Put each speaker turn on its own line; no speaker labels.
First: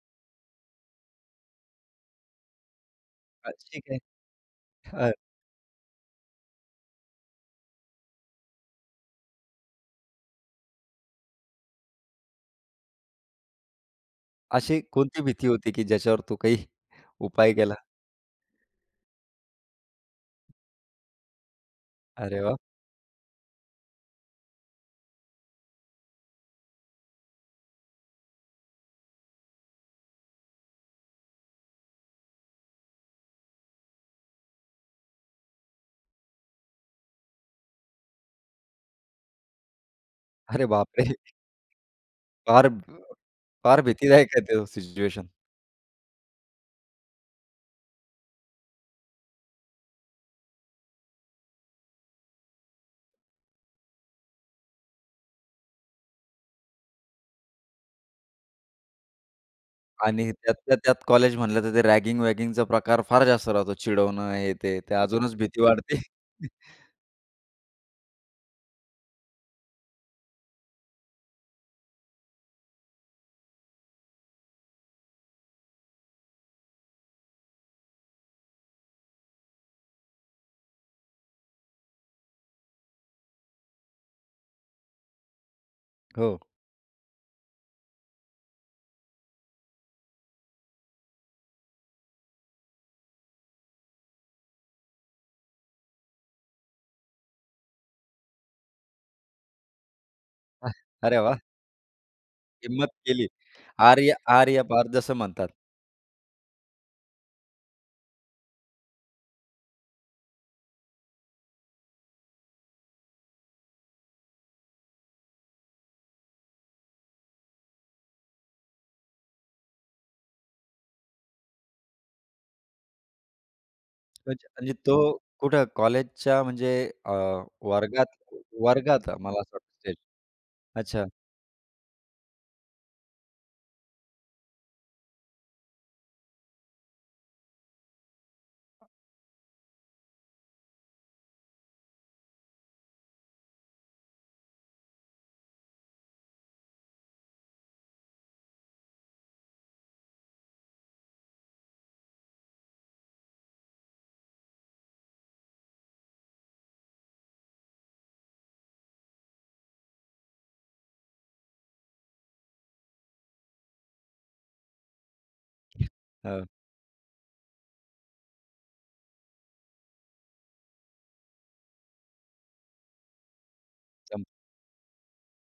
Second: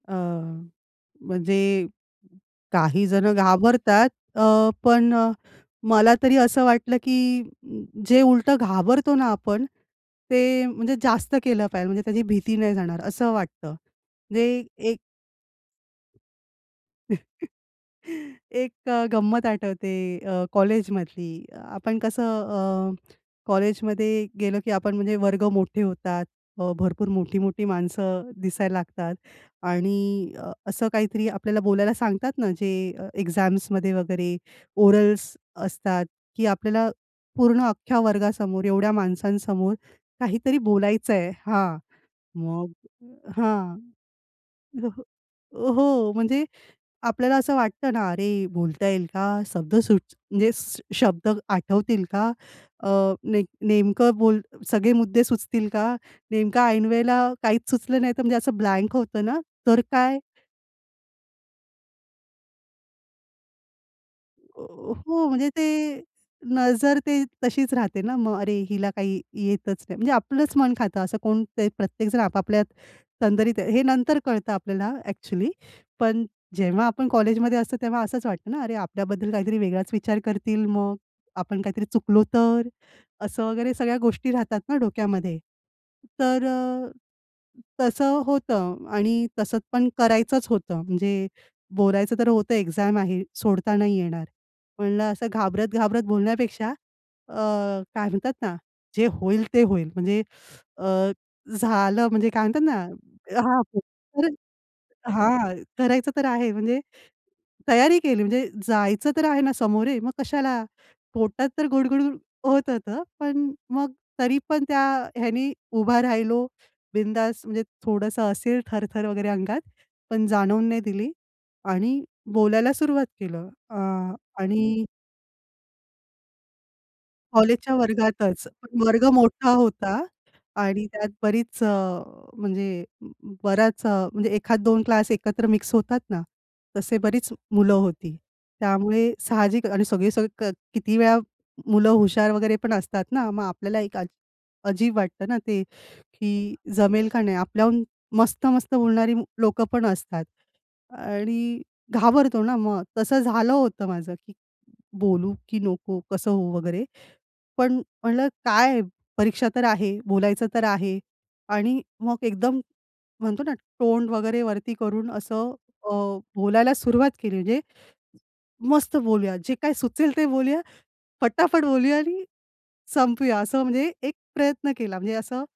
अ, म्हणजे काही जणं
अच्छा, ठीक आहे.
घाबरतात. अ,
अ
पण अ, मला तरी असं वाटलं, की जे उलटं घाबरतो ना आपण, ते म्हणजे जास्त केलं पाहिजेल म्हणजे त्याची भीती नाही जाणार असं वाटतं. म्हणजे
अशी
एक
कोणती भीती होती, की ज्याच्यावर तू काही उपाय केला?
एक अ, गंमत आठवते अ, कॉलेजमधली. आपण कसं
अरे वाह!
अ, कॉलेजमध्ये गेलो की आपण म्हणजे वर्ग मोठे होतात. अ, भरपूर मोठी-मोठी माणसं दिसायला लागतात आणि अ, असं काहीतरी आपल्याला बोलायला सांगतात ना जे अ, एक्झाम्समध्ये वगैरे ओरल्स असतात की आपल्याला पूर्ण अख्ख्या वर्गासमोर एवढ्या माणसांसमोर काहीतरी
अरे बापरे!
बोलायचंय हां,
फार
मग
[unintelligible]
हां.
फार भीतीदायक आहे तो
जसं,
सिच्युएशन.
अ, हो म्हणजे आपल्याला असं वाटतं ना, "अरे बोलता येईल का? शब्द सुच म्हणजे शब्द आठवतील का? अ, नेम नेमकं बोल सगळे मुद्दे सुचतील का? नेमकं ऐनवेळेला काहीच सुचलं नाही तर" म्हणजे असं ब्लँक होतं ना "तर काय?"
आणि त्यातल्या त्यात कॉलेज म्हणलं तर ते रॅगिंग वॅगिंगचा प्रकार फार जास्त राहतो, चिडवणं हे,
अ,
ते.
अ,
ते
हो,
अजूनच
म्हणजे
भीती वाढते.
ते नजर ते तशीच राहते ना मग, "अरे! हिला काही येतच नाही" म्हणजे आपलंच मन खातं. असं कोण ते प्रत्येकजण आपापल्यात तंद्रीत आहे. हे नंतर कळतं आपल्याला ॲक्चुअली. पण जेव्हा आपण कॉलेजमध्ये असतो तेव्हा असंच वाटतं ना. "अरे, आपल्याबद्दल काहीतरी वेगळाच विचार करतील मग? आपण काहीतरी चुकलो तर?" असं वगैरे सगळ्या गोष्टी राहतात ना डोक्यामध्ये.
हो.
तर अ, तसं होतं आणि तसंच पण करायचंच होतं. म्हणजे बोलायचं तर होतं, एक्झाम आहे, सोडता नाही येणार. म्हणलं असं घाबरत-घाबरत बोलण्यापेक्षा अ, काय म्हणतात ना? जे होईल ते होईल म्हणजे अ,
अरे वाह!
झालं म्हणजे काय म्हणतात ना?
हिंमत केली.
हां.
"आर या
खरंच
आर या पार" जसं म्हणतात.
हां. करायचं तर आहे म्हणजे तयारी केली म्हणजे जायचं तर आहे ना सामोरे, मग कशाला? पोटात तर गुडगुड होत होतं. पण मग तरी पण त्या ह्यानी उभा राहिलो, बिंदास म्हणजे थोडंसं असेल थरथर वगैरे अंगात, पण जाणवून नाही दिली आणि बोलायला सुरुवात केलं. अं,
म्हजे म्हणजे
आणि
तो कुठं कॉलेजच्या म्हणजे अ,
कॉलेजच्या
वर्गात
वर्गातच. पण वर्ग
वर्गात मला
मोठा
असं वाटतं, स्टेज.
होता आणि
अच्छा.
त्यात बरीच अ, म्हणजे बराच अ, म्हणजे एखाद 2 क्लास एकत्र मिक्स होतात ना, तसे बरीच मुलं होती. त्यामुळे साहजिकच आणि सगळे-सगळे किती वेळा मुलं हुशार वगैरेपण असतात ना. मग आपल्याला एक अज अजीब वाटतं ना ते की जमेल का नाही? आपल्याहून मस्त-मस्त बोलणारी मु लोकं पण असतात आणि घाबरतो ना मग? तसं झालं होतं माझं, की बोलू की नको? कसं होऊ? वगैरे पण म्हटलं काय परीक्षा तर आहे, बोलायचं तर आहे आणि मग एकदम म्हणतो ना तोंड वगैरे वरती करून असं अ,
हां.
बोलायला सुरुवात केली म्हणजे मस्त बोलूया, जे काय सुचेल ते बोलूया, फटाफट बोलूया आणि संपवूया, असं म्हणजे एक
सम
प्रयत्न केला. म्हणजे असं